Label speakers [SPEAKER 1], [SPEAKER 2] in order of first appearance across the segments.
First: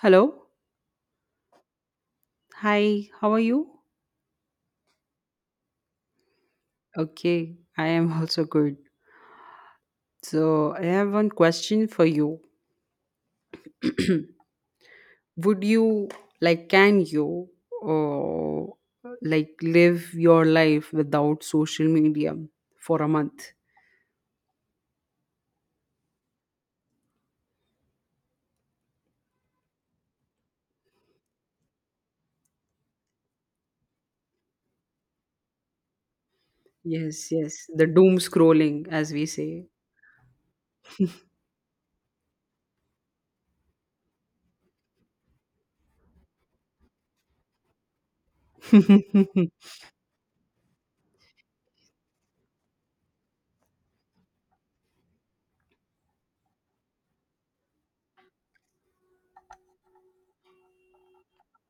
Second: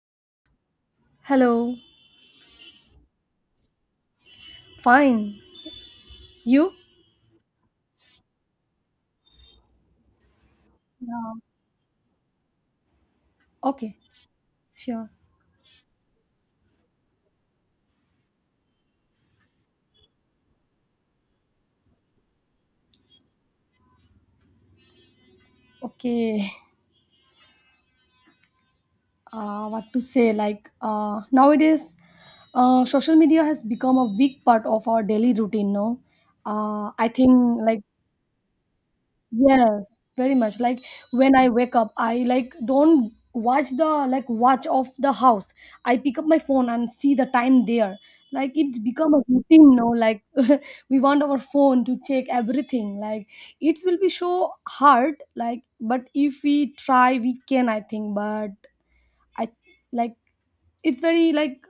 [SPEAKER 1] Hello.
[SPEAKER 2] Hello.
[SPEAKER 1] Hi, how are you?
[SPEAKER 2] Fine. You?
[SPEAKER 1] Okay, I am also good. So, I have one
[SPEAKER 2] Yeah.
[SPEAKER 1] question for you.
[SPEAKER 2] Okay. Sure.
[SPEAKER 1] Would you like can you uh, like live your life without social media for a month?
[SPEAKER 2] Okay. What to say? Nowadays, social media has become a big part of our daily routine. No, I
[SPEAKER 1] Yes,
[SPEAKER 2] think
[SPEAKER 1] yes.
[SPEAKER 2] like
[SPEAKER 1] The doom scrolling as we say.
[SPEAKER 2] Yes, very much. Like when I wake up, I don't watch the watch of the house. I pick up my phone and see the time there. Like it's become a routine now. Like we want our phone to check everything. Like it will be so hard. Like but if we try, we can, I think. But I like it's very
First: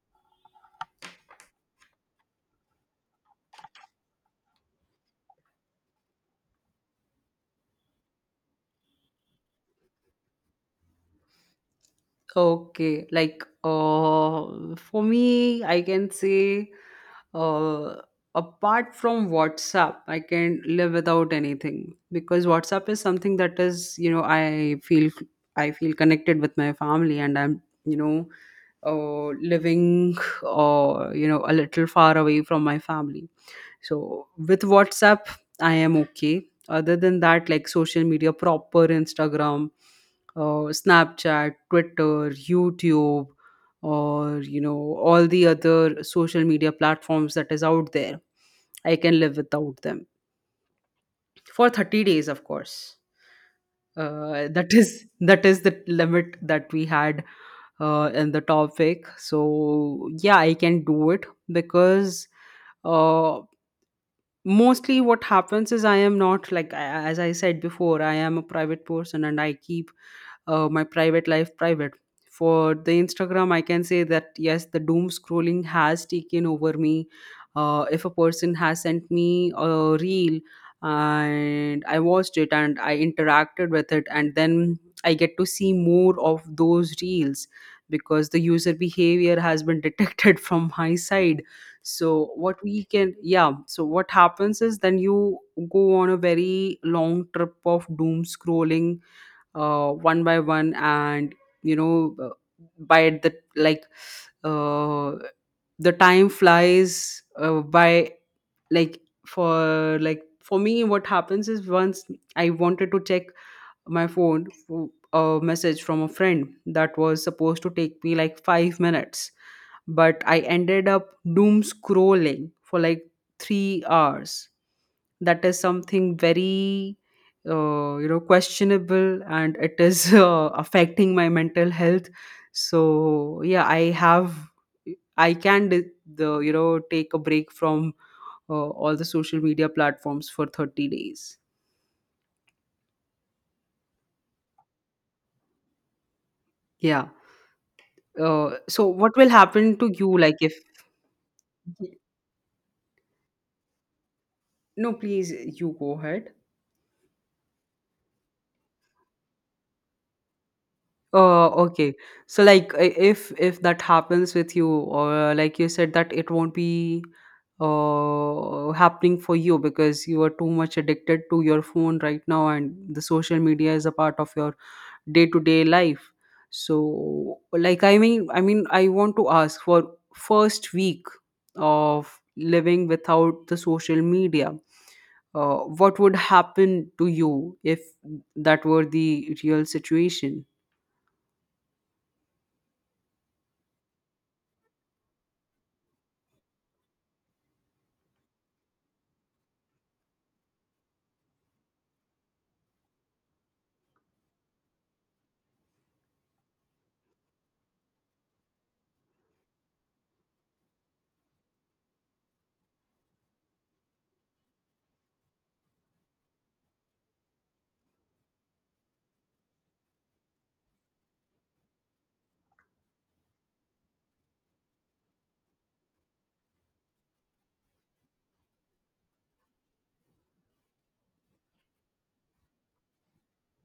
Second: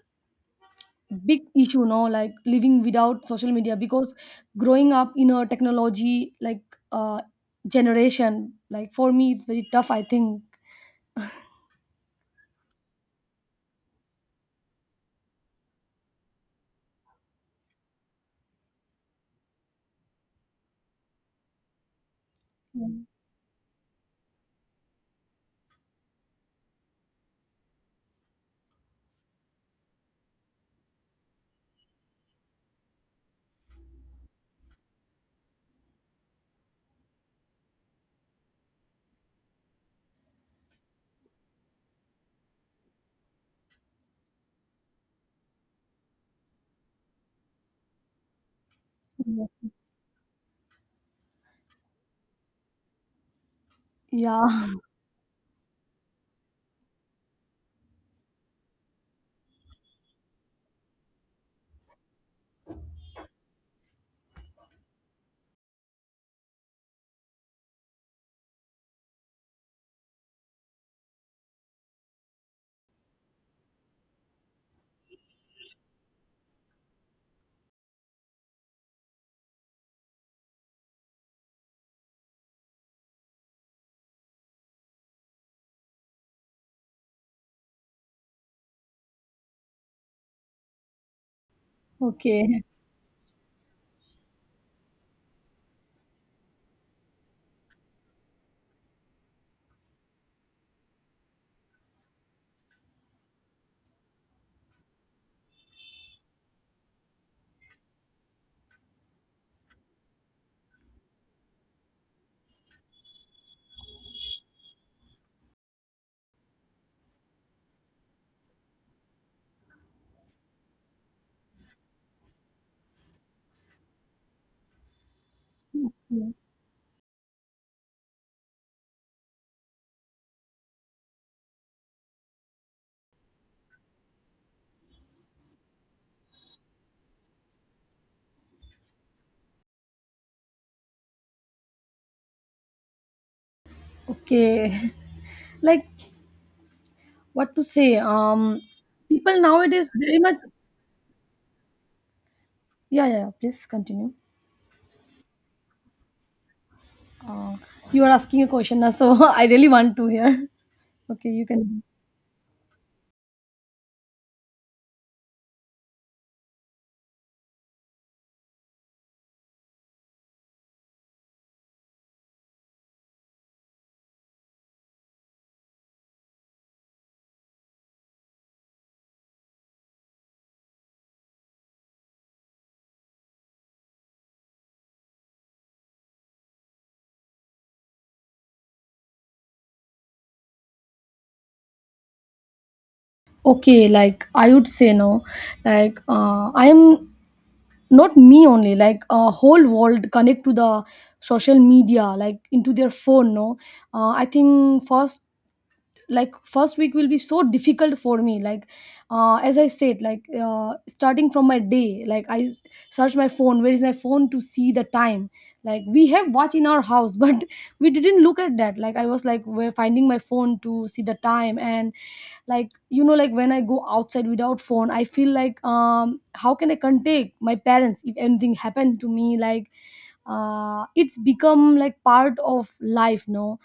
[SPEAKER 2] big issue no, like living without social media because growing up in a technology, uh generation, like for me it's very tough, I think.
[SPEAKER 1] Okay, for me, I can say uh, apart from WhatsApp, I can live without anything because WhatsApp is something that is, you know, I feel connected with my family and I'm, you know, living, you know, a little far away from my family. So with WhatsApp, I am okay. Other than that, like social media proper Instagram, Snapchat, Twitter, YouTube, or you know all the other social media platforms that is out there, I can live without them for 30 days, of course that
[SPEAKER 2] Yeah.
[SPEAKER 1] is that is the limit that we had in the topic, so yeah, I can do it because uh, mostly what happens is I am not like as I said before, I am a private person and I keep my private life private. For the Instagram, I can say that yes, the doom scrolling has taken over me. If a person has sent me a reel and I watched it and I interacted with it, and then I get to see more of those reels because the user behavior has been detected from my side. so what
[SPEAKER 2] Okay.
[SPEAKER 1] we can yeah so what happens is then you go on a very long trip of doom scrolling, one by one, and you know, by the like uh, the time flies by. like for me, what happens is once I wanted to check my phone, a message from a friend that was supposed to take me like 5 minutes, but I ended up doom scrolling for like 3 hours. That is something very you know, questionable, and it is affecting my mental health. So yeah, I can the, you know, take a break from all the social media platforms for 30 days.
[SPEAKER 2] Okay. Like
[SPEAKER 1] Yeah.
[SPEAKER 2] what to say?
[SPEAKER 1] So what will
[SPEAKER 2] People
[SPEAKER 1] happen to
[SPEAKER 2] nowadays
[SPEAKER 1] you
[SPEAKER 2] very
[SPEAKER 1] like
[SPEAKER 2] much.
[SPEAKER 1] if—
[SPEAKER 2] Yeah, yeah, yeah, please continue.
[SPEAKER 1] No, please, you go ahead.
[SPEAKER 2] uh, you are asking a question now, so I really want to hear. Okay, you can.
[SPEAKER 1] Okay. So if that happens with you, or like you said that it won't be happening for you because you are too much addicted to your phone right now and the social media is a part of your day-to-day life. So, like, I want to ask, for first week of living without the social media, what would happen to you if that were the real situation?
[SPEAKER 2] Okay, like I would say no, I am not me only, like a whole world connect to the social media like into their phone, no. I think first, like first week will be so difficult for me, as I said, starting from my day, like I search my phone, where is my phone, to see the time. Like we have watch in our house, but we didn't look at that. Like I was like we're finding my phone to see the time. And like you know like when I go outside without phone I feel like how can I contact my parents if anything happened to me, it's become like part of life, no.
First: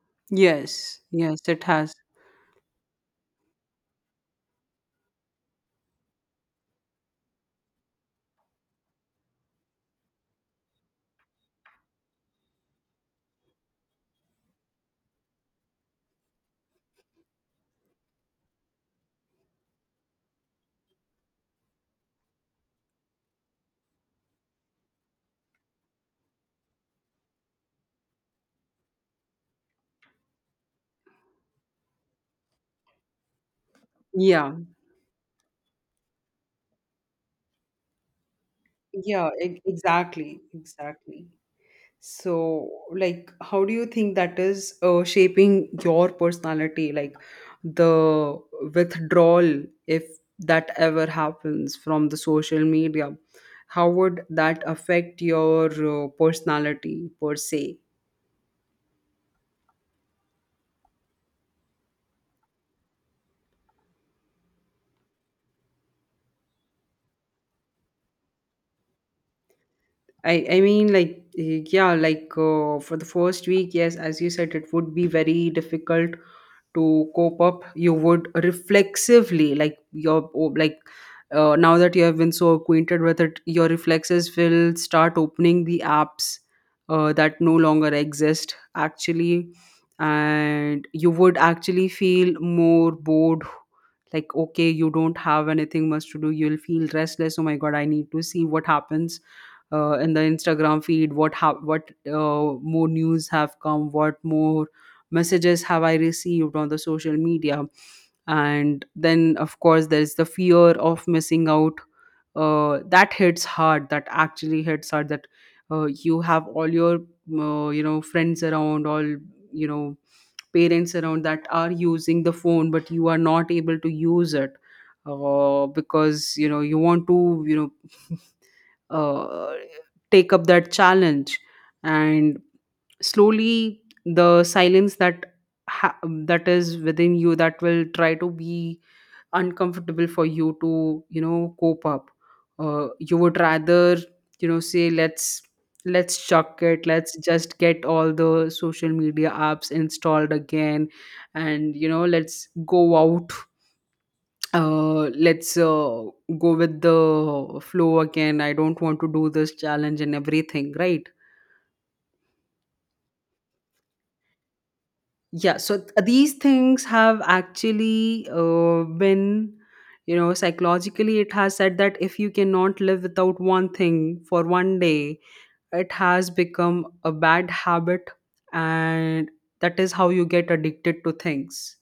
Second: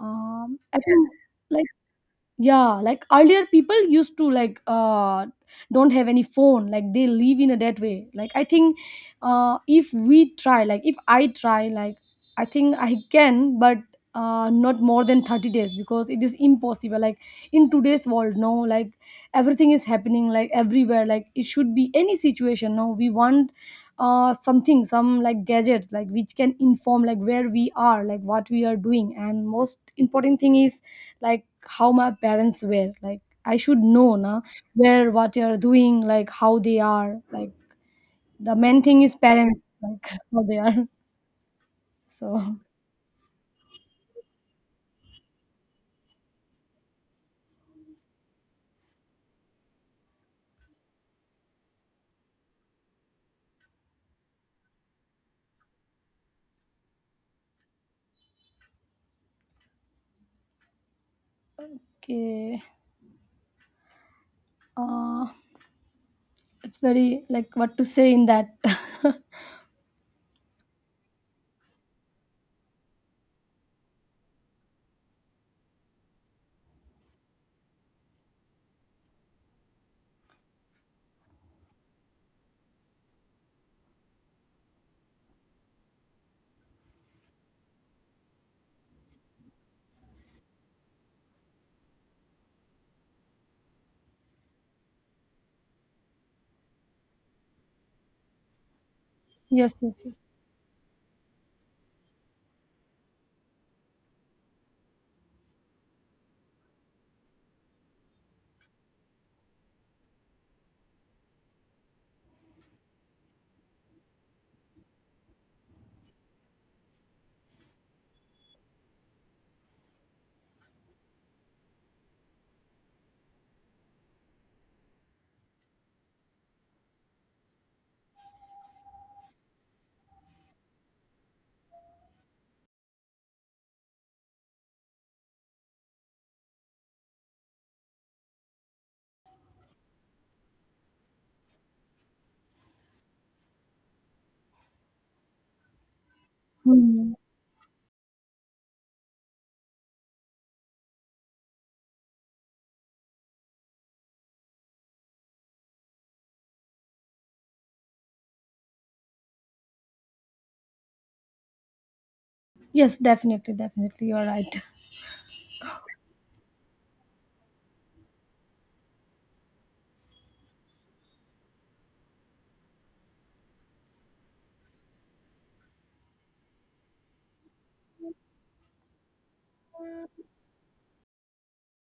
[SPEAKER 2] I
[SPEAKER 1] Yes,
[SPEAKER 2] think
[SPEAKER 1] yes, it
[SPEAKER 2] like
[SPEAKER 1] has.
[SPEAKER 2] yeah, like earlier people used to don't have any phone, like they live in a that way, like I think, if we try, like if I try, like I think I can, but not more than 30 days because it is impossible, like in today's world, no. Like everything is happening, like everywhere, like it should be any situation, no, we want something, some like gadgets, like which can inform like where we are, like what we are doing. And most important thing is like how my parents were, like I should know na,
[SPEAKER 1] Yeah,
[SPEAKER 2] where what they are doing, like how they are, like the main thing is parents, like
[SPEAKER 1] exactly,
[SPEAKER 2] how they are.
[SPEAKER 1] exactly.
[SPEAKER 2] So
[SPEAKER 1] So like, how do you think that is shaping your personality, like the withdrawal, if that ever happens, from the social media, how would that affect your personality per se?
[SPEAKER 2] okay. uh it's very like what to say in that.
[SPEAKER 1] I mean like, yeah, like for the first week, yes, as you said, it would be very difficult to cope up. You would reflexively, like your oh, like now that you have been so acquainted with it, your reflexes will start opening the apps that no longer exist actually. And you would actually feel more bored, like okay, you don't have anything much to do, you'll feel restless. Oh my god, I need to see what happens
[SPEAKER 2] Yes, yes,
[SPEAKER 1] in
[SPEAKER 2] yes.
[SPEAKER 1] the Instagram feed, what more news have come, what more messages have I received on the social media. And then of course, there is the fear of missing out, that hits hard, that actually hits hard, that you have all your you know, friends around, all you know, parents around that are using the phone, but you are not able to use it because you know, you want to you know, uh, take up that challenge. And slowly, the silence that ha- that is within you, that will try to be uncomfortable for you to, you know, cope up. You would rather, you know, say let's chuck it,
[SPEAKER 2] Hmm.
[SPEAKER 1] let's just get all the social media apps installed again and you know, let's go out, let's go with the flow again. I don't want to do this challenge and everything, right?
[SPEAKER 2] Yes, definitely, definitely you're right.
[SPEAKER 1] Yeah. So these things have actually been, you know, psychologically, it has said that if you cannot live without one thing for one day, it has become a bad habit. And that is how you get addicted to things.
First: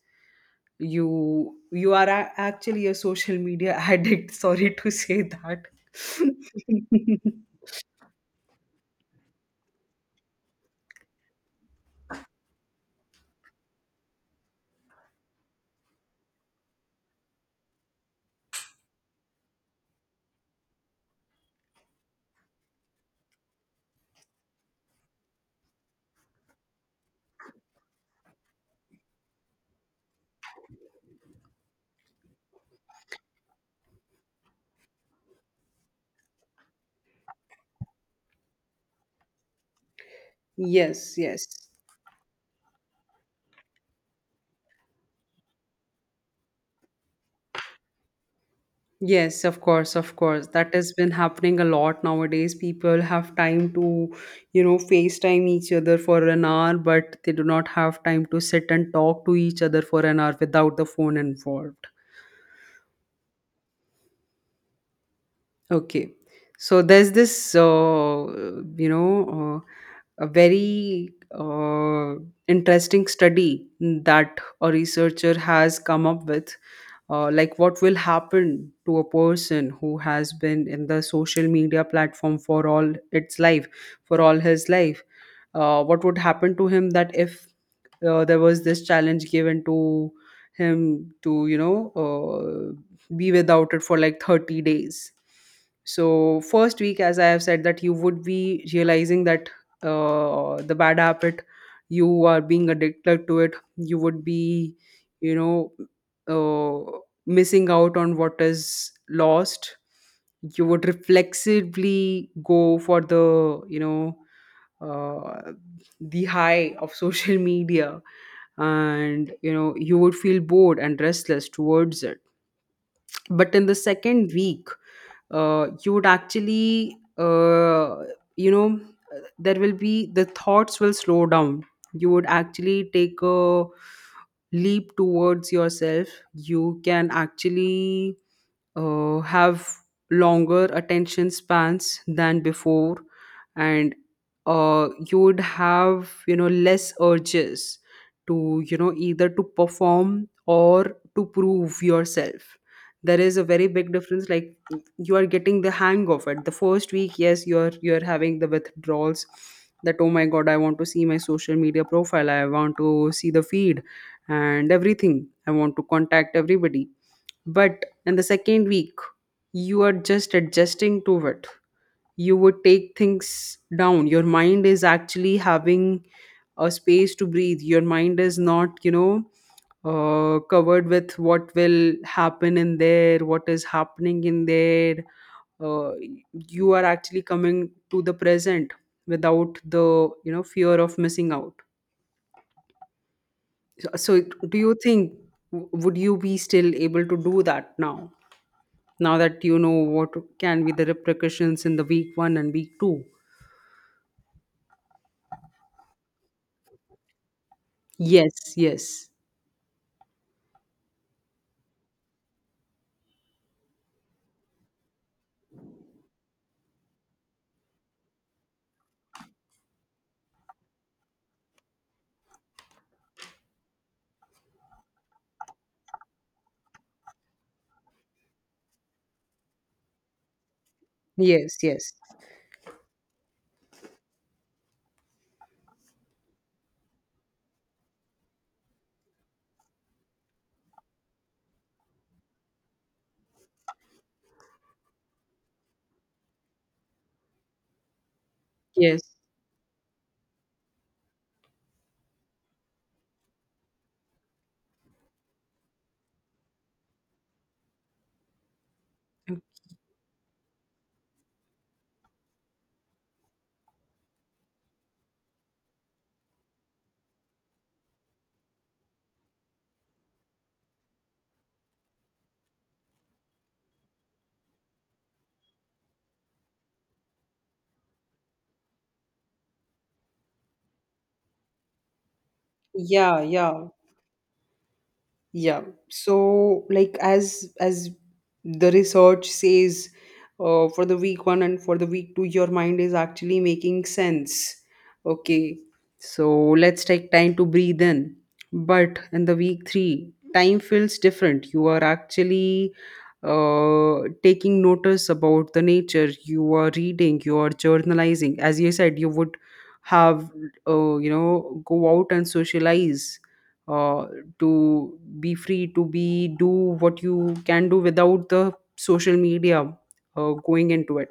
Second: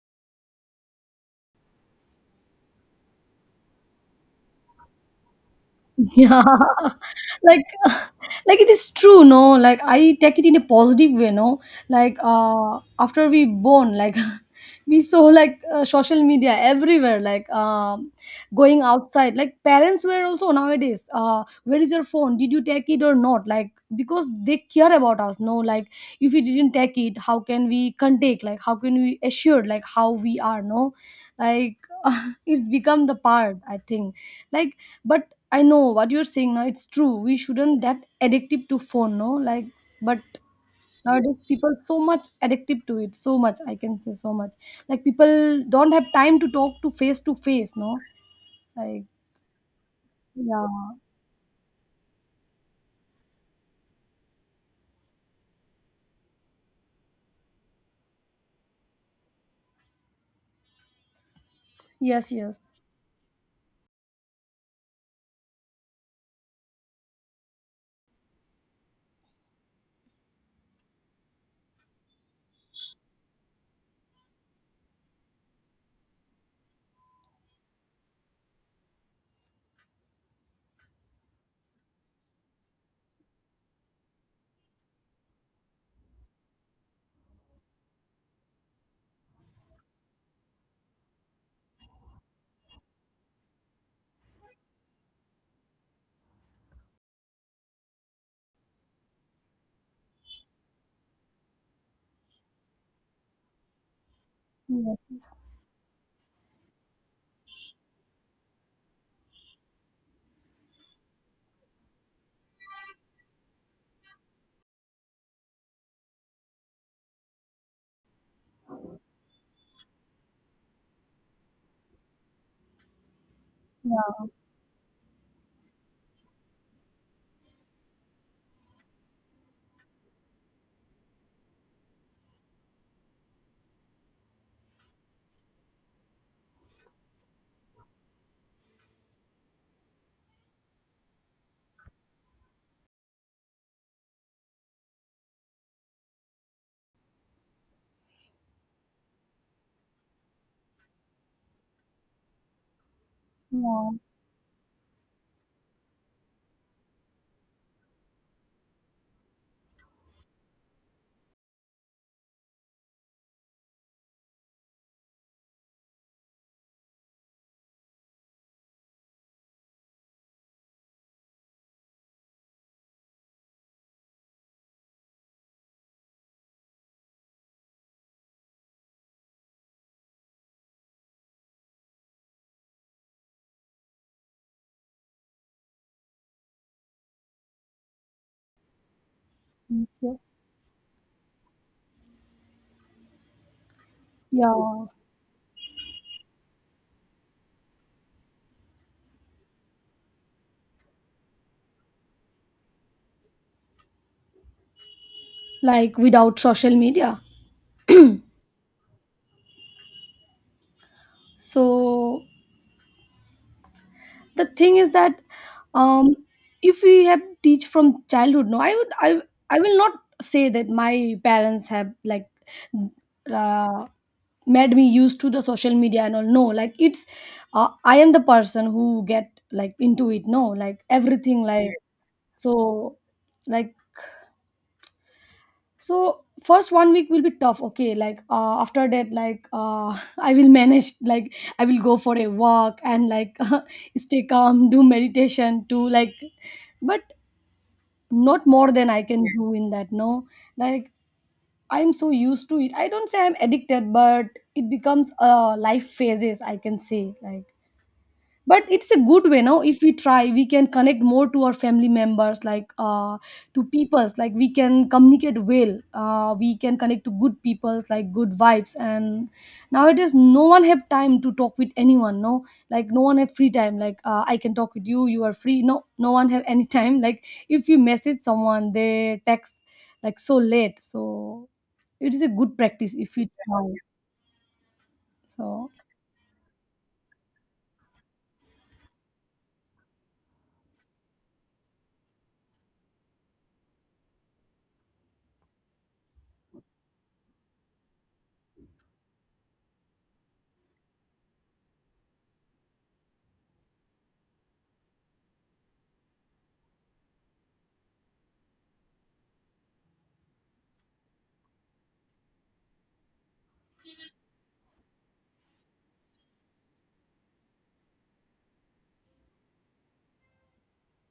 [SPEAKER 1] You are actually a social media addict, sorry to say that.
[SPEAKER 2] Yeah, like, like it is true, no. Like I take it in a positive way, no. After we born, like we saw social media everywhere, going outside. Like parents were also nowadays. Where is your phone? Did you take it or not? Like because they care about us, no. Like if we didn't take it, how can we contact? Like how can we assure? Like how we are, no. Like it's become the part, I think, like, but I know what you're saying now. It's true. We shouldn't that addictive to phone, no? Like, but
[SPEAKER 1] Yes,
[SPEAKER 2] nowadays
[SPEAKER 1] yes.
[SPEAKER 2] people so much addictive to it. So much, I can say so much. Like people don't have time to talk to face, no? Like,
[SPEAKER 1] Yes, of course, of course. That
[SPEAKER 2] yeah,
[SPEAKER 1] has been happening a lot nowadays. People have time to, you know, FaceTime each other for an hour, but they do not have time to sit and talk to each other for an hour without the phone involved.
[SPEAKER 2] yes, yes,
[SPEAKER 1] Okay. So there's this, you know, a very interesting study that a researcher has come up with, like what will happen to a person who has been in the social media platform for all his life. What would happen to him that if there was this challenge given to him to, you know, be without it for like 30 days? So first week, as I have said, that you would be realizing that the bad habit, you are being addicted to it, you would be,
[SPEAKER 2] yes, yes,
[SPEAKER 1] you know, uh, missing out on what is lost. You would reflexively go for the, you know, uh, the high of social media. And you know, you would feel bored and restless towards it. But in the
[SPEAKER 2] yeah,
[SPEAKER 1] second week, you would actually you know, there will be— the thoughts will slow down. You would actually take a leap towards yourself. You can actually have longer attention spans than before. And you would have, you know, less urges to, you know, either to perform or to prove yourself. There is a very
[SPEAKER 2] yeah,
[SPEAKER 1] big difference. Like, you are getting the hang of it the first week, yes, you're having the withdrawals, that oh my god, I want to see my social media profile, I want to see the feed and everything, I want to contact everybody. But in the second week, you are just adjusting to it. You would take things down. Your mind is actually having a space to breathe. Your mind is not, you know, covered with what will happen in there, what is happening in there. Uh, you are actually coming to the present without
[SPEAKER 2] yes,
[SPEAKER 1] the,
[SPEAKER 2] yes,
[SPEAKER 1] you know, fear of missing out. So do you
[SPEAKER 2] yeah.
[SPEAKER 1] think, would you be still able to do that now? Now that you know what can be the repercussions in the week one and week two.
[SPEAKER 2] Like without social media,
[SPEAKER 1] Yes, yes,
[SPEAKER 2] so the thing is that um, if we have teach from childhood no I will not say that my parents have uh, made me used to the social media and all, no, like it's I am the person who get like into it, no, like everything
[SPEAKER 1] yes, yes,
[SPEAKER 2] so like so first one week will be tough, okay, after that I will manage, like I will go for a walk and like stay calm, do meditation to like, but not more than
[SPEAKER 1] yes.
[SPEAKER 2] I can do in that, no. Like I'm so used to it, I don't say I'm addicted, but it becomes life phases, I can say, like but it's a good way now. If we try we can connect more to our family members, to peoples, like we can communicate well, we can connect to good peoples, like good vibes, and nowadays no one have time to talk with anyone, no, like no one have free time, I can talk with you, you are free, no, no one have any time. Like if you message someone they text like so late, so it is a good practice if
[SPEAKER 1] Yeah,
[SPEAKER 2] we try.
[SPEAKER 1] yeah. Yeah.
[SPEAKER 2] So
[SPEAKER 1] So, like, as the research says, for the week one and for the week two, your mind is actually making sense. Okay. So let's take time to breathe in. But in the week three, time feels different. You are actually taking notice about the nature. You are reading. You are journalizing. As you said, you would have you know, go out and socialize, uh, to be free, to be, do what you can do without the social media going into it.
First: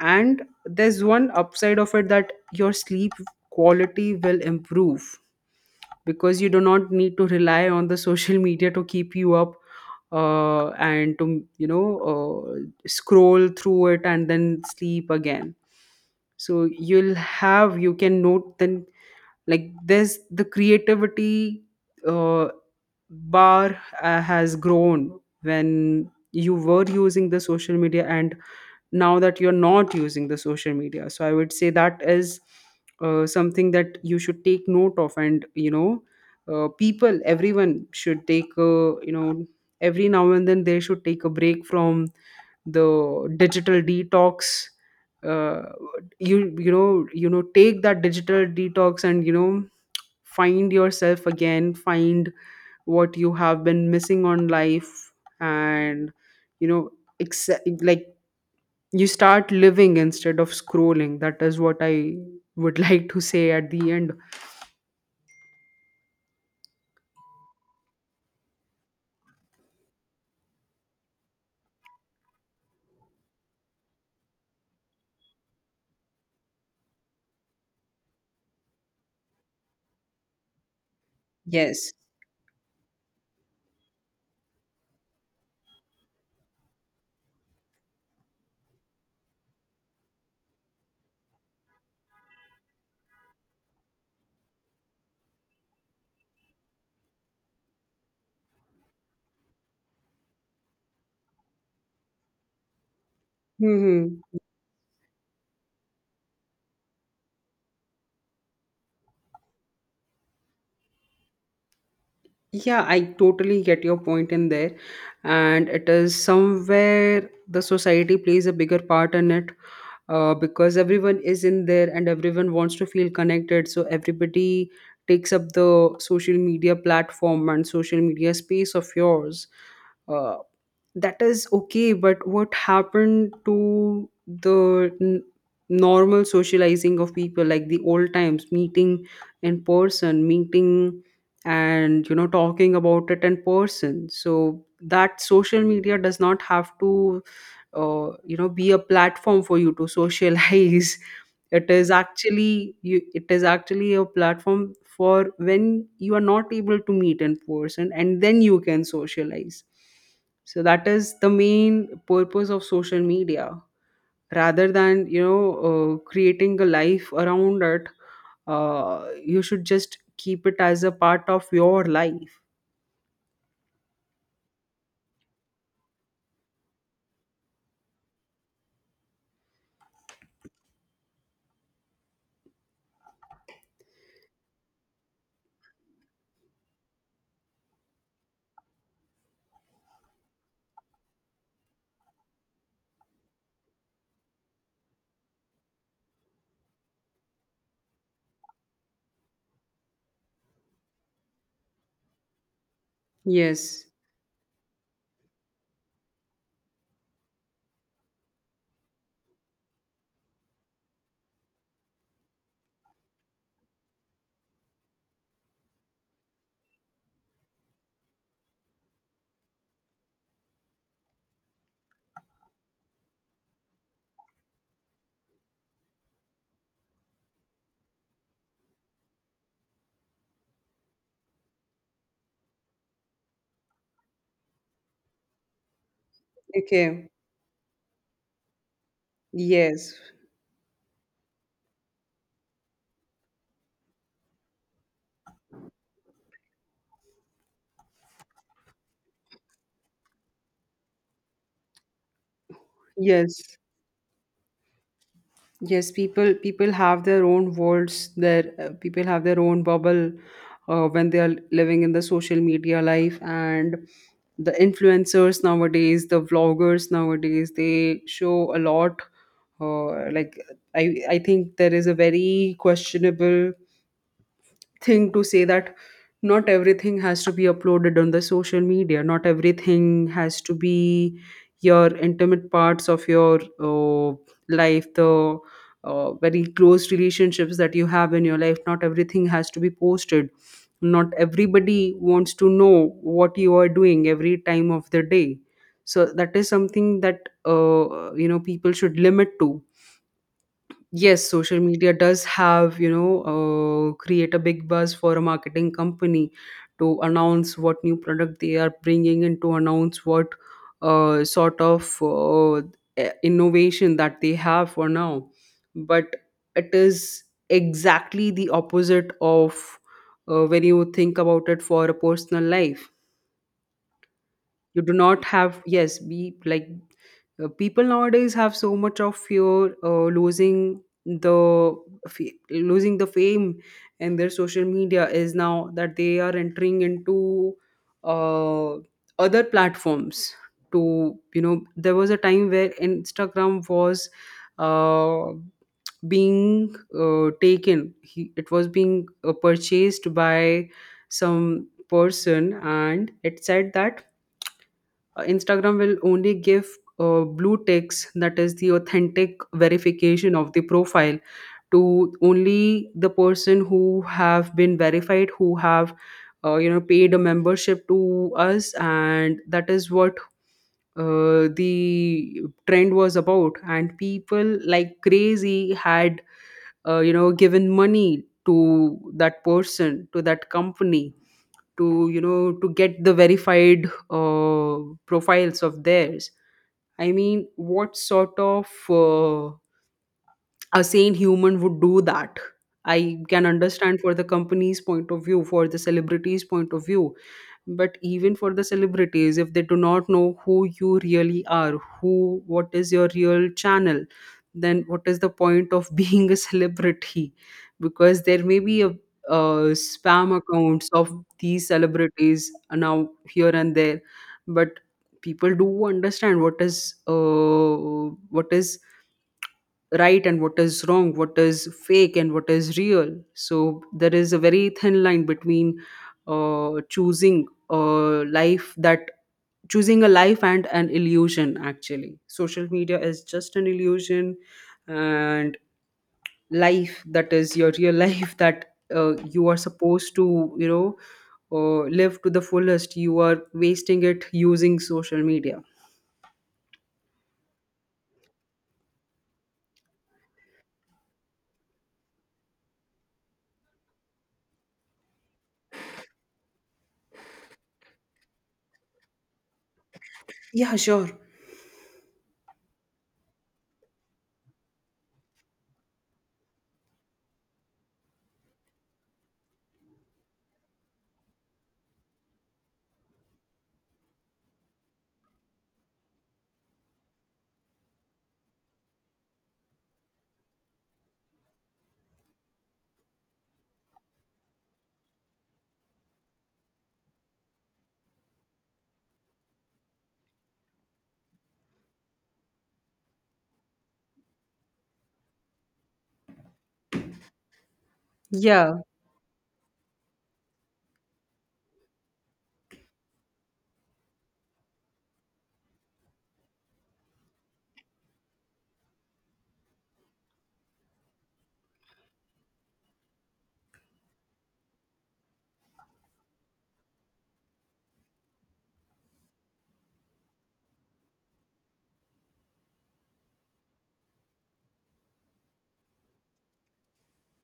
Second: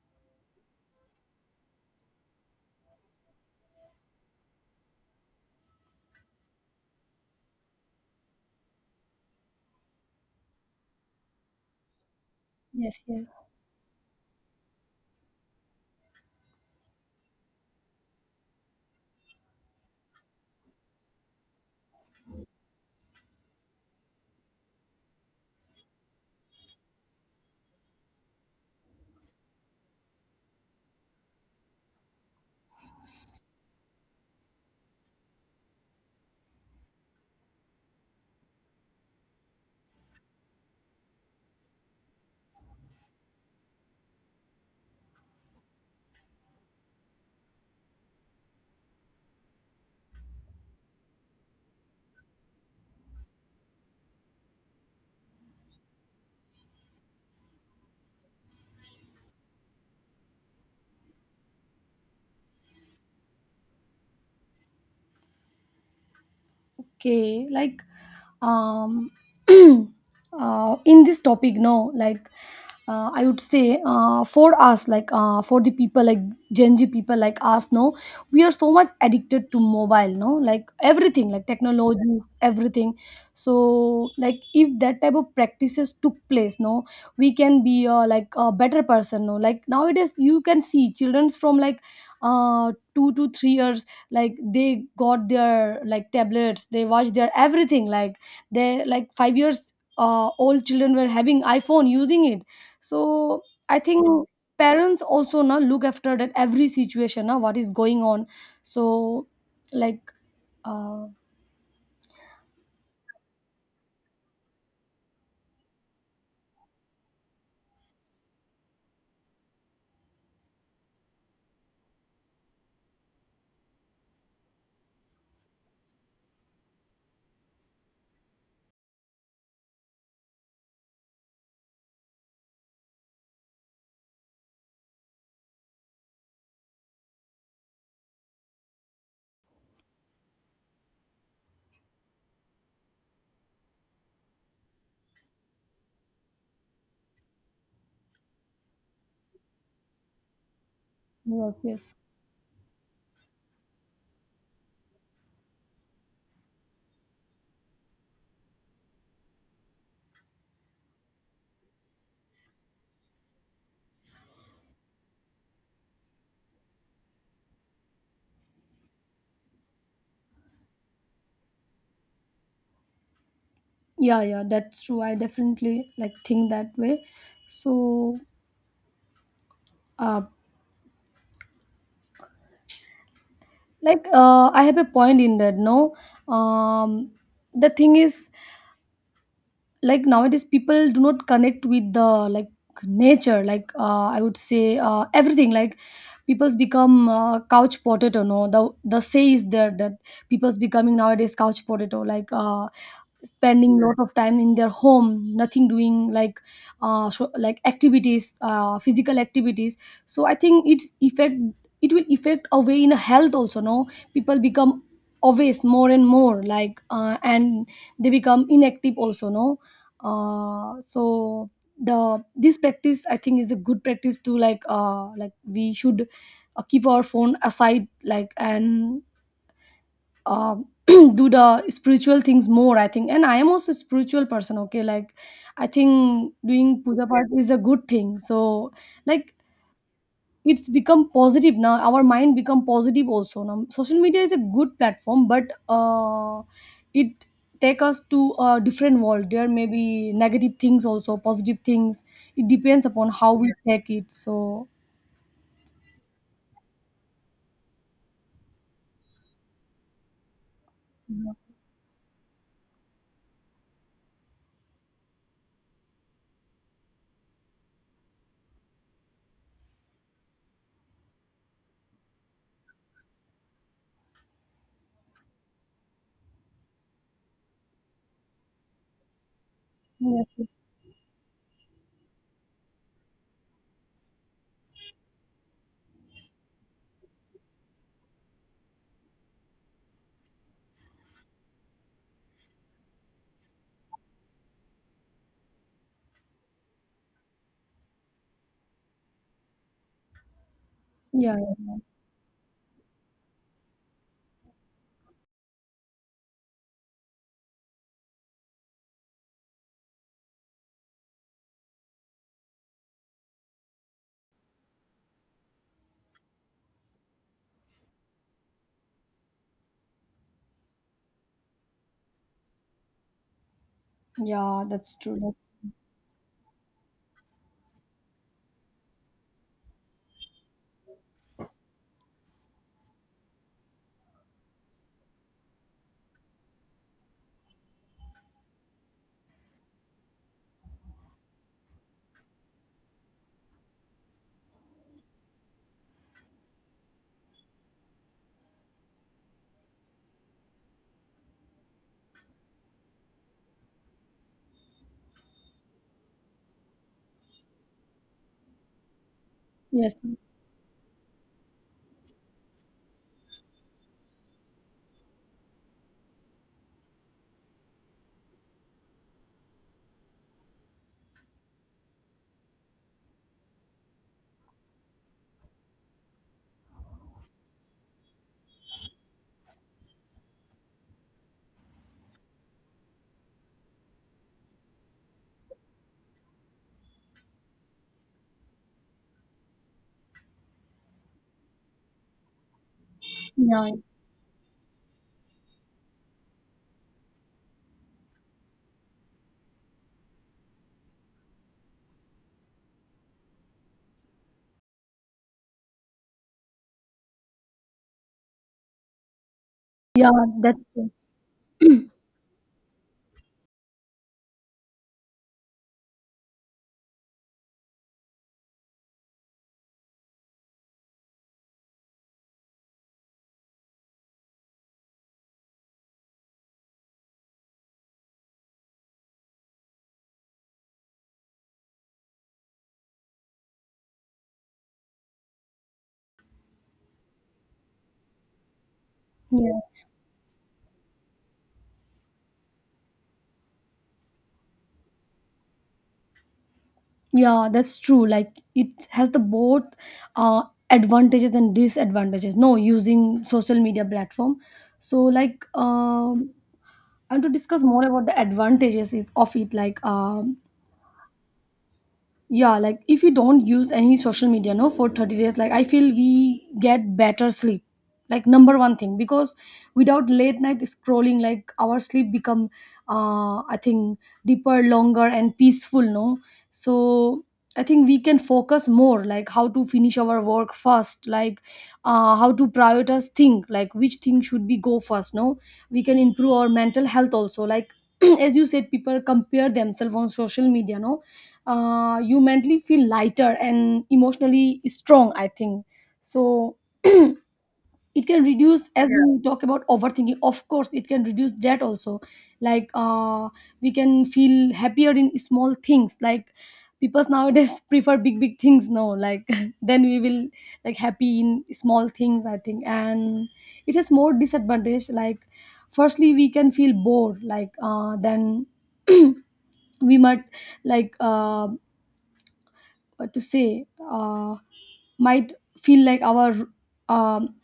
[SPEAKER 1] And there's one upside of it, that your sleep quality will improve because you do not need to rely on the social media to keep you up and to, you know,
[SPEAKER 2] yes, yes.
[SPEAKER 1] scroll through it and then sleep again. So you'll have, you can note then, like, there's the creativity uh, bar has grown when you were using the social media, and now that you're not using the social media. So I would say that is something that you should take note of. And you know, people, everyone should take a, you know, every now and then they should take a break from the digital detox. uh, you, you know, you know, take that digital detox and you know, find yourself again, find what you have been missing on life. And you know, accept, like, you start living instead of scrolling. That is what I would like to say at the end.
[SPEAKER 2] Okay, um in this topic, no, I would say for us, for the people, like gen Z people like us, no, we are so much addicted to mobile, no, like everything like
[SPEAKER 1] Yes.
[SPEAKER 2] technology everything. So like if that type of practices took place, no, we can be like a better person, no. Like nowadays you can see childrens from uh 2 to 3 years, like they got their like tablets, they watch their everything, like they like 5 years old children were having iphone using it. So I think
[SPEAKER 1] Hmm.
[SPEAKER 2] Mm. parents also now look after that every situation, now what is going on. So like uh
[SPEAKER 1] Yeah, I totally get your point in there. And it is somewhere the society plays a bigger part in it, because everyone is in there and everyone wants to feel connected. So everybody takes up the social media platform and social media space of yours. Uh, that is okay, but what happened to the normal socializing of people like the old times, meeting in person, meeting and talking about it in person so that social media does not have to be a platform for you to socialize.
[SPEAKER 2] yes,
[SPEAKER 1] it is
[SPEAKER 2] yes,
[SPEAKER 1] actually you it is actually a platform for when you are not able to meet in person, and then you can socialize. So that is the main purpose of social media, rather than creating a life around it. Uh, you should just keep it as a part of your life.
[SPEAKER 2] yeah, yeah, that's true. I definitely like think that way. So uh I have a point in that, no. um the thing is like nowadays people do not connect with the like nature, I would say everything like people's become couch potato, no. The say is there that people's becoming nowadays couch potato, spending
[SPEAKER 1] Yes.
[SPEAKER 2] lot of time in their home, nothing doing like, like activities, physical activities. So I think it's effect, it will affect away in health also, no, people become obvious more and more, and they become inactive also, no. uh so the this practice I think is a good practice to like we should keep our phone aside, like and uh, do the spiritual things more, I think, and I am also a spiritual person, okay. Like I think doing puja
[SPEAKER 1] Okay.
[SPEAKER 2] part is a good thing. So like
[SPEAKER 1] Yes.
[SPEAKER 2] it's become positive now, our mind become positive also now. Social media is a good platform, but it take us to a different world, there may be negative things also, positive things, it depends upon how
[SPEAKER 1] Yes.
[SPEAKER 2] we Yeah. take it. So
[SPEAKER 1] Yes. People have their own worlds. Their People have their own bubble when they
[SPEAKER 2] yeah.
[SPEAKER 1] are living in the social media life, and the influencers nowadays, the vloggers nowadays, they show a lot. Uh, like I I think there is a very questionable thing to say that not everything has to be uploaded on the social media, not everything
[SPEAKER 2] Yes,
[SPEAKER 1] has
[SPEAKER 2] yes.
[SPEAKER 1] to be your intimate parts of your uh, life, the very close relationships that you have in your life. Not everything has to be posted, not everybody wants to know what you are doing every time of the day. So that is something that people should limit to. Yes,
[SPEAKER 2] Yeah,
[SPEAKER 1] social
[SPEAKER 2] yeah,
[SPEAKER 1] media does have create a big buzz for a marketing company to announce what new product they are bringing and to announce what sort of innovation that they have for now. But it is exactly the opposite of when you think about it, for a personal life.
[SPEAKER 2] yeah,
[SPEAKER 1] You do
[SPEAKER 2] that's
[SPEAKER 1] not
[SPEAKER 2] true.
[SPEAKER 1] have yes be like, people nowadays have so much of fear, losing the f- losing the fame. And their social media is now that they are entering into uh, other platforms to there was a time where Instagram was uh, being taken he, it was being purchased by some person, and it said that Instagram will only give blue ticks, that is the authentic
[SPEAKER 2] Yes,
[SPEAKER 1] verification of the profile, to only the person who have been verified, who have paid a membership to us. And that is what the trend was about, and people like crazy had given money to that person, to that company, to to get the verified profiles of theirs. I mean, what sort of a sane human would do that? I can
[SPEAKER 2] yeah,
[SPEAKER 1] understand for the company's point of view, for the celebrity's point of view. But even for the celebrities, if they do not know who you really are, who, what is your real channel, then what is the point of being a celebrity? Because there may be a
[SPEAKER 2] yeah,
[SPEAKER 1] spam
[SPEAKER 2] that's
[SPEAKER 1] accounts
[SPEAKER 2] true.
[SPEAKER 1] of these celebrities now here and there. But people do understand what is what is right and what is wrong, what is fake and what is real. So there is a very thin line between uh, choosing a life that choosing a life and an illusion. Actually, social media is just an illusion, and life that is your real life that you are
[SPEAKER 2] Yes.
[SPEAKER 1] supposed to live to the fullest, you are wasting it using social media.
[SPEAKER 2] Yeah, that's true. Like it has the both uh, advantages and disadvantages, no, using social media platform. So and to discuss more about the advantages it- of it,
[SPEAKER 1] Yeah, sure.
[SPEAKER 2] yeah, like if you don't use any social media, no, for 30 days, like I feel we get better sleep, like number one thing, because without late night scrolling like our sleep become I think deeper, longer and peaceful, no. So I think we can focus more, like how to finish our work first, how to prioritize think, like which thing should be go first, no. We can improve our mental health also, like as you said people compare themselves on social media, no. You mentally feel lighter and emotionally strong, I think. So it can reduce,
[SPEAKER 1] Yeah.
[SPEAKER 2] as Yeah. we talk about overthinking, of course it can reduce that also, like uh, we can feel happier in small things. Like people nowadays prefer big big things, no, like then we will like happy in small things, I think. And it has more disadvantage, like firstly we can feel bored, then we might like uh, what to say, might feel like our um,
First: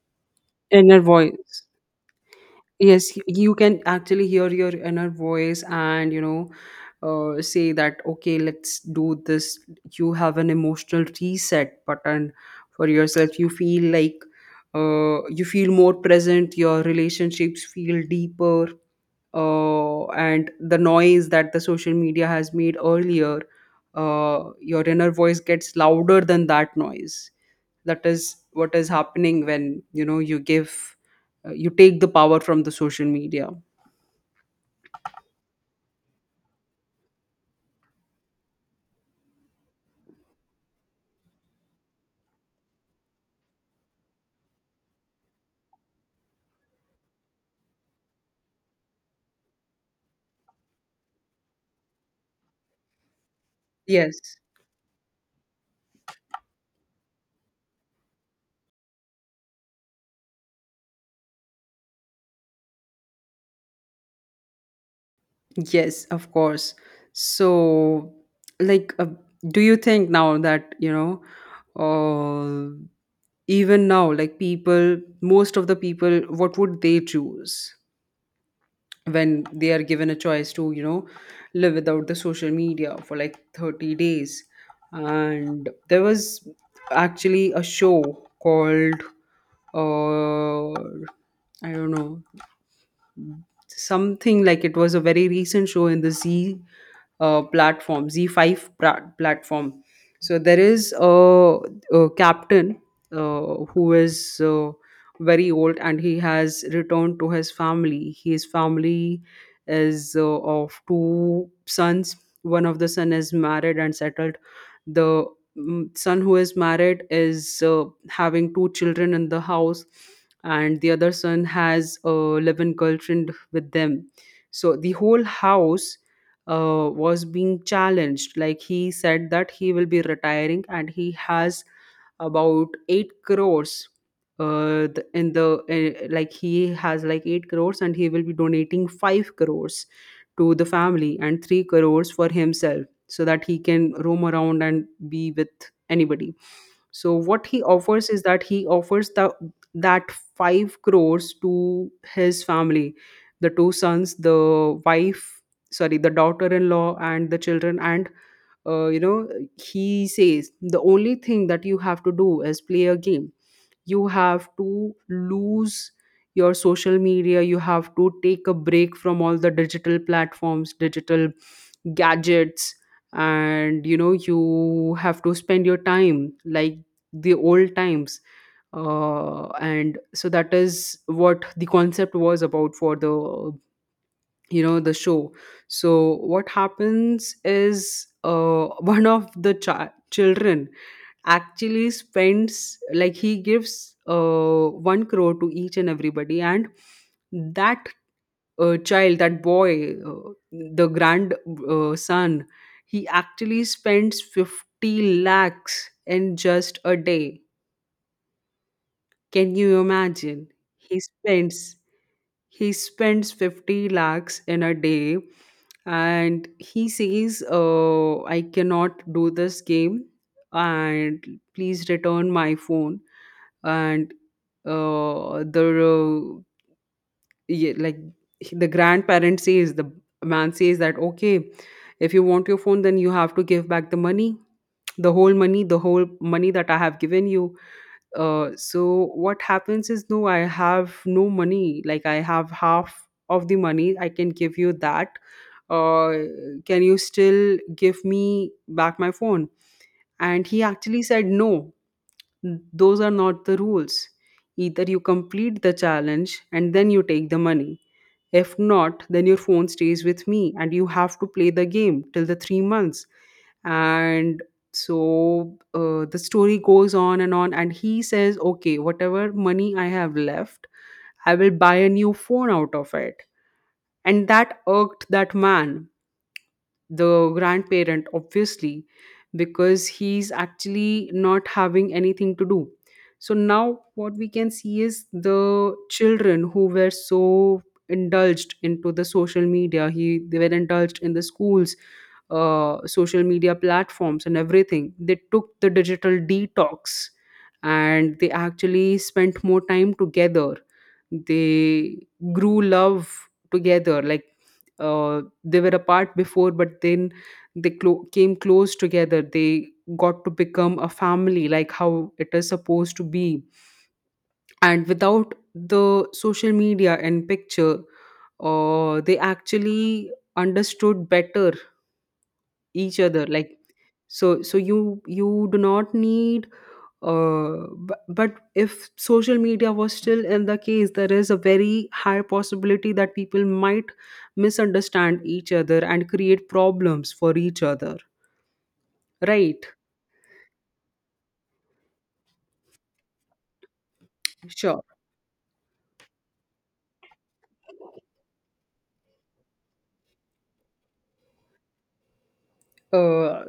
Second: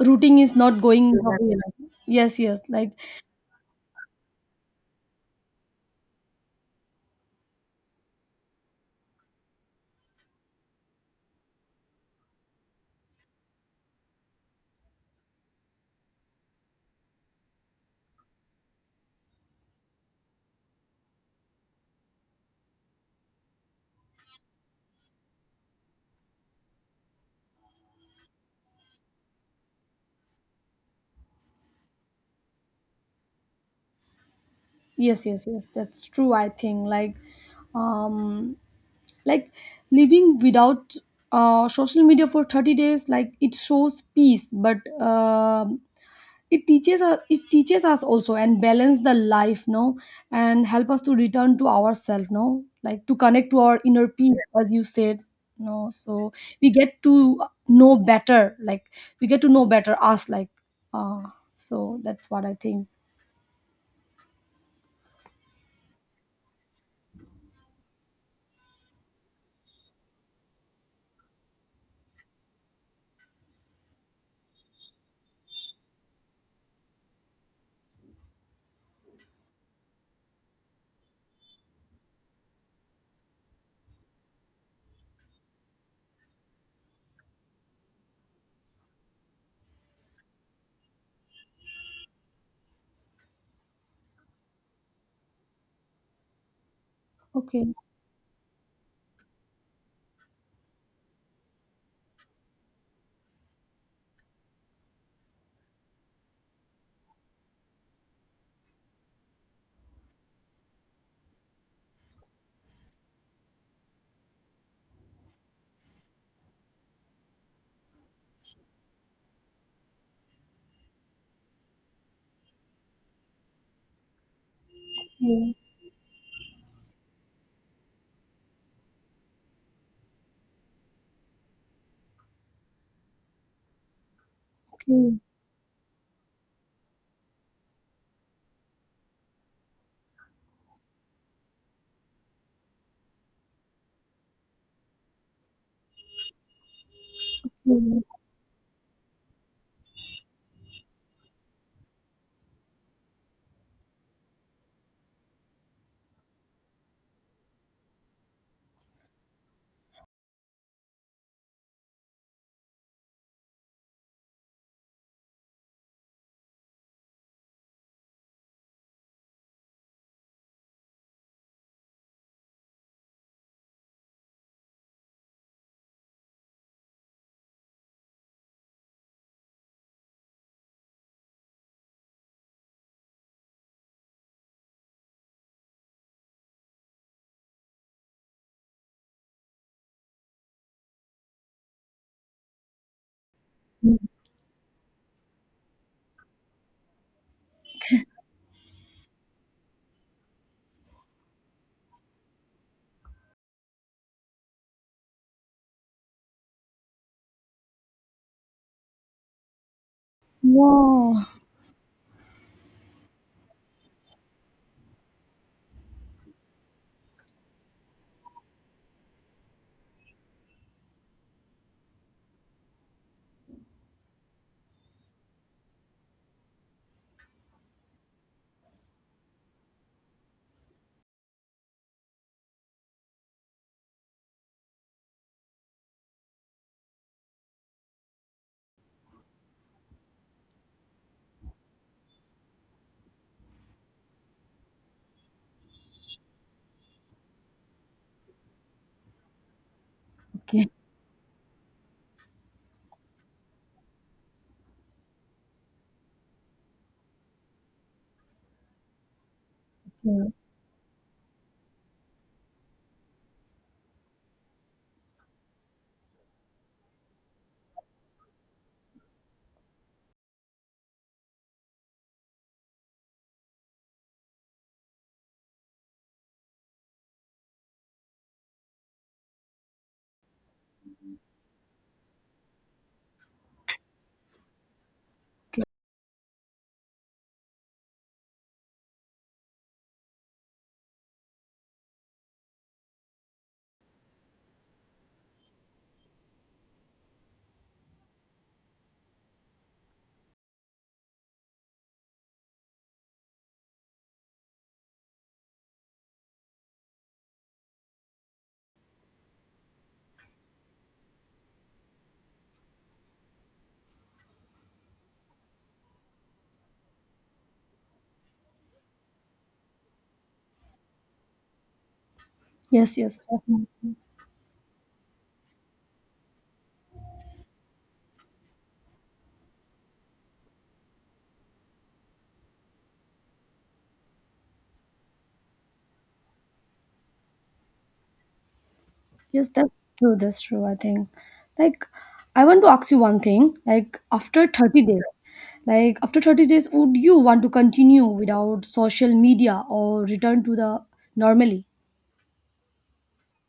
[SPEAKER 2] routing is not
[SPEAKER 1] Inner
[SPEAKER 2] going how we
[SPEAKER 1] voice.
[SPEAKER 2] like. Yes, yes, like
[SPEAKER 1] Yes, you can actually hear your inner voice and say that okay, let's do this. You have an emotional reset button for yourself. You feel like you feel more present, your relationships feel deeper, and the noise that the social media has made earlier, your inner voice gets louder than that noise. That is what is happening when you give, you take the power from the social media.
[SPEAKER 2] yes, yes, yes, that's true. I think um like living without social media for 30 days, like it shows peace but it teaches us, it teaches us also and balance the life, no, and help us to return to ourselves, no, like to connect to our inner
[SPEAKER 1] Yes,
[SPEAKER 2] peace as you said, no. So we get to know better, like we get to know better us, like uh so that's what I think.
[SPEAKER 1] yes, of course. So, like, uh, do you think now that uh, even now, like people, most of the people, what would they choose when they are given a choice to live without the social media for like 30 days? And there was actually a show called I don't know something like it was a very recent show in the Z
[SPEAKER 2] Okay.
[SPEAKER 1] platform, platform. So there is a captain who is very old, and he has returned to his family. His family is of two sons. One of the son is married and settled. The son who is married is having two children in the house, and the other son has a live-in girlfriend with them. So the whole
[SPEAKER 2] Okay.
[SPEAKER 1] house was being challenged. Like he said that he will be retiring and he has about 8 crores, the,
[SPEAKER 2] Okay,
[SPEAKER 1] in the like he has like 8 crores, and he will be donating 5 crores to the family and 3 crores for himself, so that he can roam around and be with anybody. So what he
[SPEAKER 2] okay.
[SPEAKER 1] offers is that he offers the that five crores to his family, the two sons, the wife, sorry, the daughter-in-law and the children. And uh, you know, he says the only thing that you have to do is play a game. You have to lose your social media, you have to take a break from all the digital platforms, digital gadgets, and you have to spend your time like the old times. Uh, and so that is what the concept was about for the the show. So what happens is one of the children actually spends, like he gives 1 crore to each and everybody. And that child that boy the grand son, he actually spends 50 lakhs in just a day. Can you imagine? he
[SPEAKER 2] Wow.
[SPEAKER 1] spends he spends 50 lakhs in a day. And he says, I cannot do this game, and please return my phone. And the yeah, like he- the grandparent says, the man says that okay, if you want your phone, then you have to give back the money, the whole money, the whole money that I have given you. So what happens is no, I have no money, like I have half of the money, I can give you that, uh, can you still give me back my phone? And he
[SPEAKER 2] Okay.
[SPEAKER 1] actually said no, those are not the rules. Either you complete the challenge and then you take the money. If not, then your phone stays with
[SPEAKER 2] Yeah.
[SPEAKER 1] me, and you have to play the game till the 3 months. And so the story goes on. And he says, okay, whatever money I have left, I will buy a new phone out of it. And that irked that man, the grandparent, obviously, because he's actually not having anything to do. So now what we can see is the children who were so indulged into the social media, he they were indulged in the schools social media platforms and everything, they took the digital detox, and they actually spent more time together. They grew love together, like uh, they were apart before, but then they came close together. They got to become a family, like how it is supposed to be. And without the social media and picture, they actually understood better
[SPEAKER 2] Yes,
[SPEAKER 1] each
[SPEAKER 2] yes.
[SPEAKER 1] other, like. So you do not need but if social media was still in the case, there is a very high possibility that people might misunderstand each other and create problems for each other,
[SPEAKER 2] Yes,
[SPEAKER 1] right?
[SPEAKER 2] that's true. That's true. I think, like, I want to ask you one thing. Like, after
[SPEAKER 1] Sure.
[SPEAKER 2] 30 days, like, after 30 days, would you want to continue without social media or return to the normally?
[SPEAKER 1] uh,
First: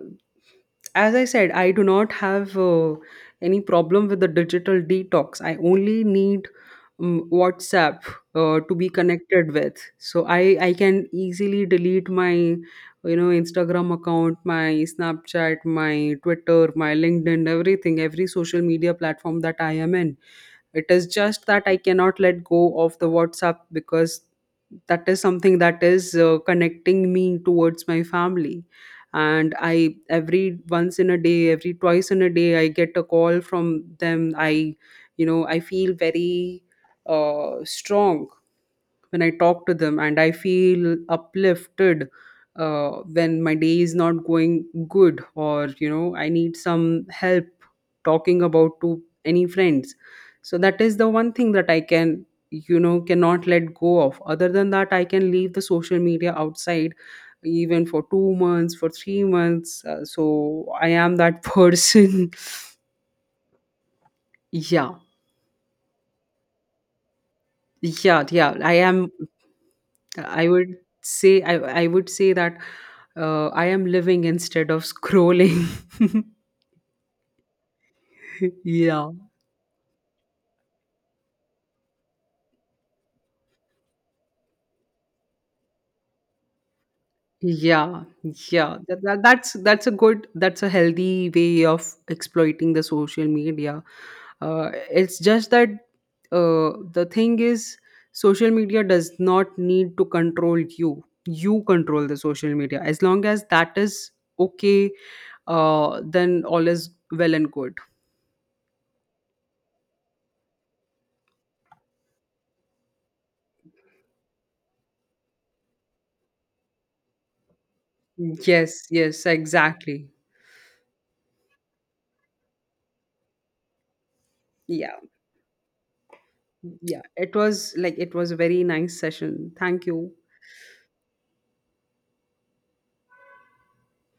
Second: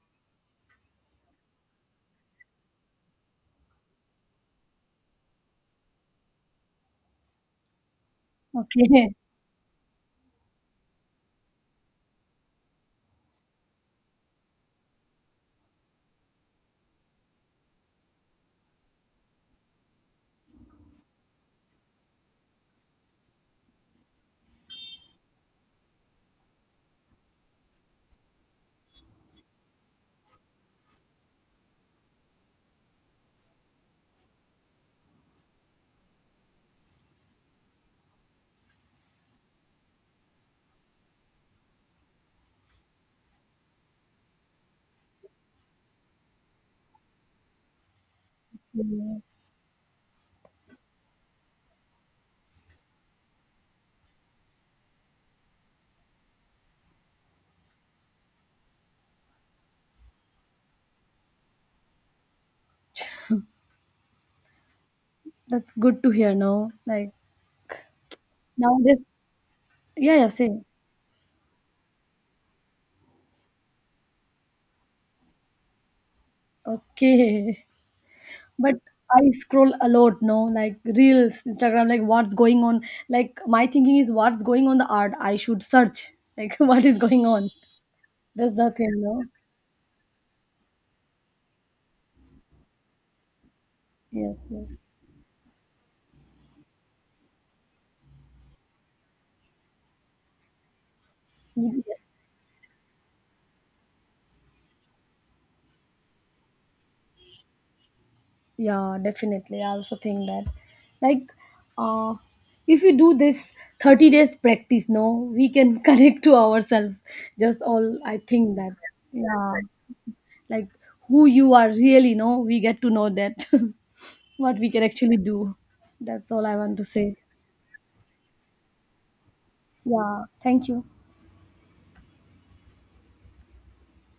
[SPEAKER 1] as I said, I do not have any problem with the digital detox. I only need WhatsApp to be
[SPEAKER 2] Okay.
[SPEAKER 1] connected with, so I can easily delete my Instagram account, my Snapchat, my Twitter, my LinkedIn, everything, every social media platform that I am in. It is just that I cannot let go of the WhatsApp, because that is something that is connecting me towards my family. And I every once in a day, every twice in a day, I get a call from them. I I feel very strong when I talk to them, and I feel uplifted when my day is not going good, or, I need some help talking about to
[SPEAKER 2] Yeah.
[SPEAKER 1] any friends. So that is the one thing that I can, cannot let go of. Other than that, I can leave the social media outside even for 2 months, for 3 months. So I am that person. Yeah.
[SPEAKER 2] That's good to hear, no, like,
[SPEAKER 1] Yeah, yeah. I
[SPEAKER 2] now this,
[SPEAKER 1] am
[SPEAKER 2] yeah, yeah,
[SPEAKER 1] I
[SPEAKER 2] same.
[SPEAKER 1] would say I would say that I am living instead of scrolling.
[SPEAKER 2] Okay. But
[SPEAKER 1] Yeah.
[SPEAKER 2] I scroll a lot, no? Like, Reels, Instagram, like, what's going on? Like, my thinking is, what's going on the art? I should search. Like, what is going on?
[SPEAKER 1] Yeah,
[SPEAKER 2] That's the
[SPEAKER 1] yeah.
[SPEAKER 2] thing,
[SPEAKER 1] That, that,
[SPEAKER 2] no?
[SPEAKER 1] that's that's a good, that's a healthy way of exploiting the social media.
[SPEAKER 2] Yes, yes,
[SPEAKER 1] It's just that the thing is social media does not need to control you. You
[SPEAKER 2] yes.
[SPEAKER 1] control the social media. As long as that is okay, then all is well and good.
[SPEAKER 2] Yeah, definitely I also think that, like uh if you do this 30 days practice, no, we can connect to ourselves, just all I think that.
[SPEAKER 1] Yes, yes,
[SPEAKER 2] Yeah,
[SPEAKER 1] exactly.
[SPEAKER 2] like who you are really, no, we get to know that, what we can
[SPEAKER 1] Yeah,
[SPEAKER 2] actually do. That's all I want to
[SPEAKER 1] yeah.
[SPEAKER 2] say.
[SPEAKER 1] It was like it was a very nice session. Thank you.
[SPEAKER 2] Yeah, thank you.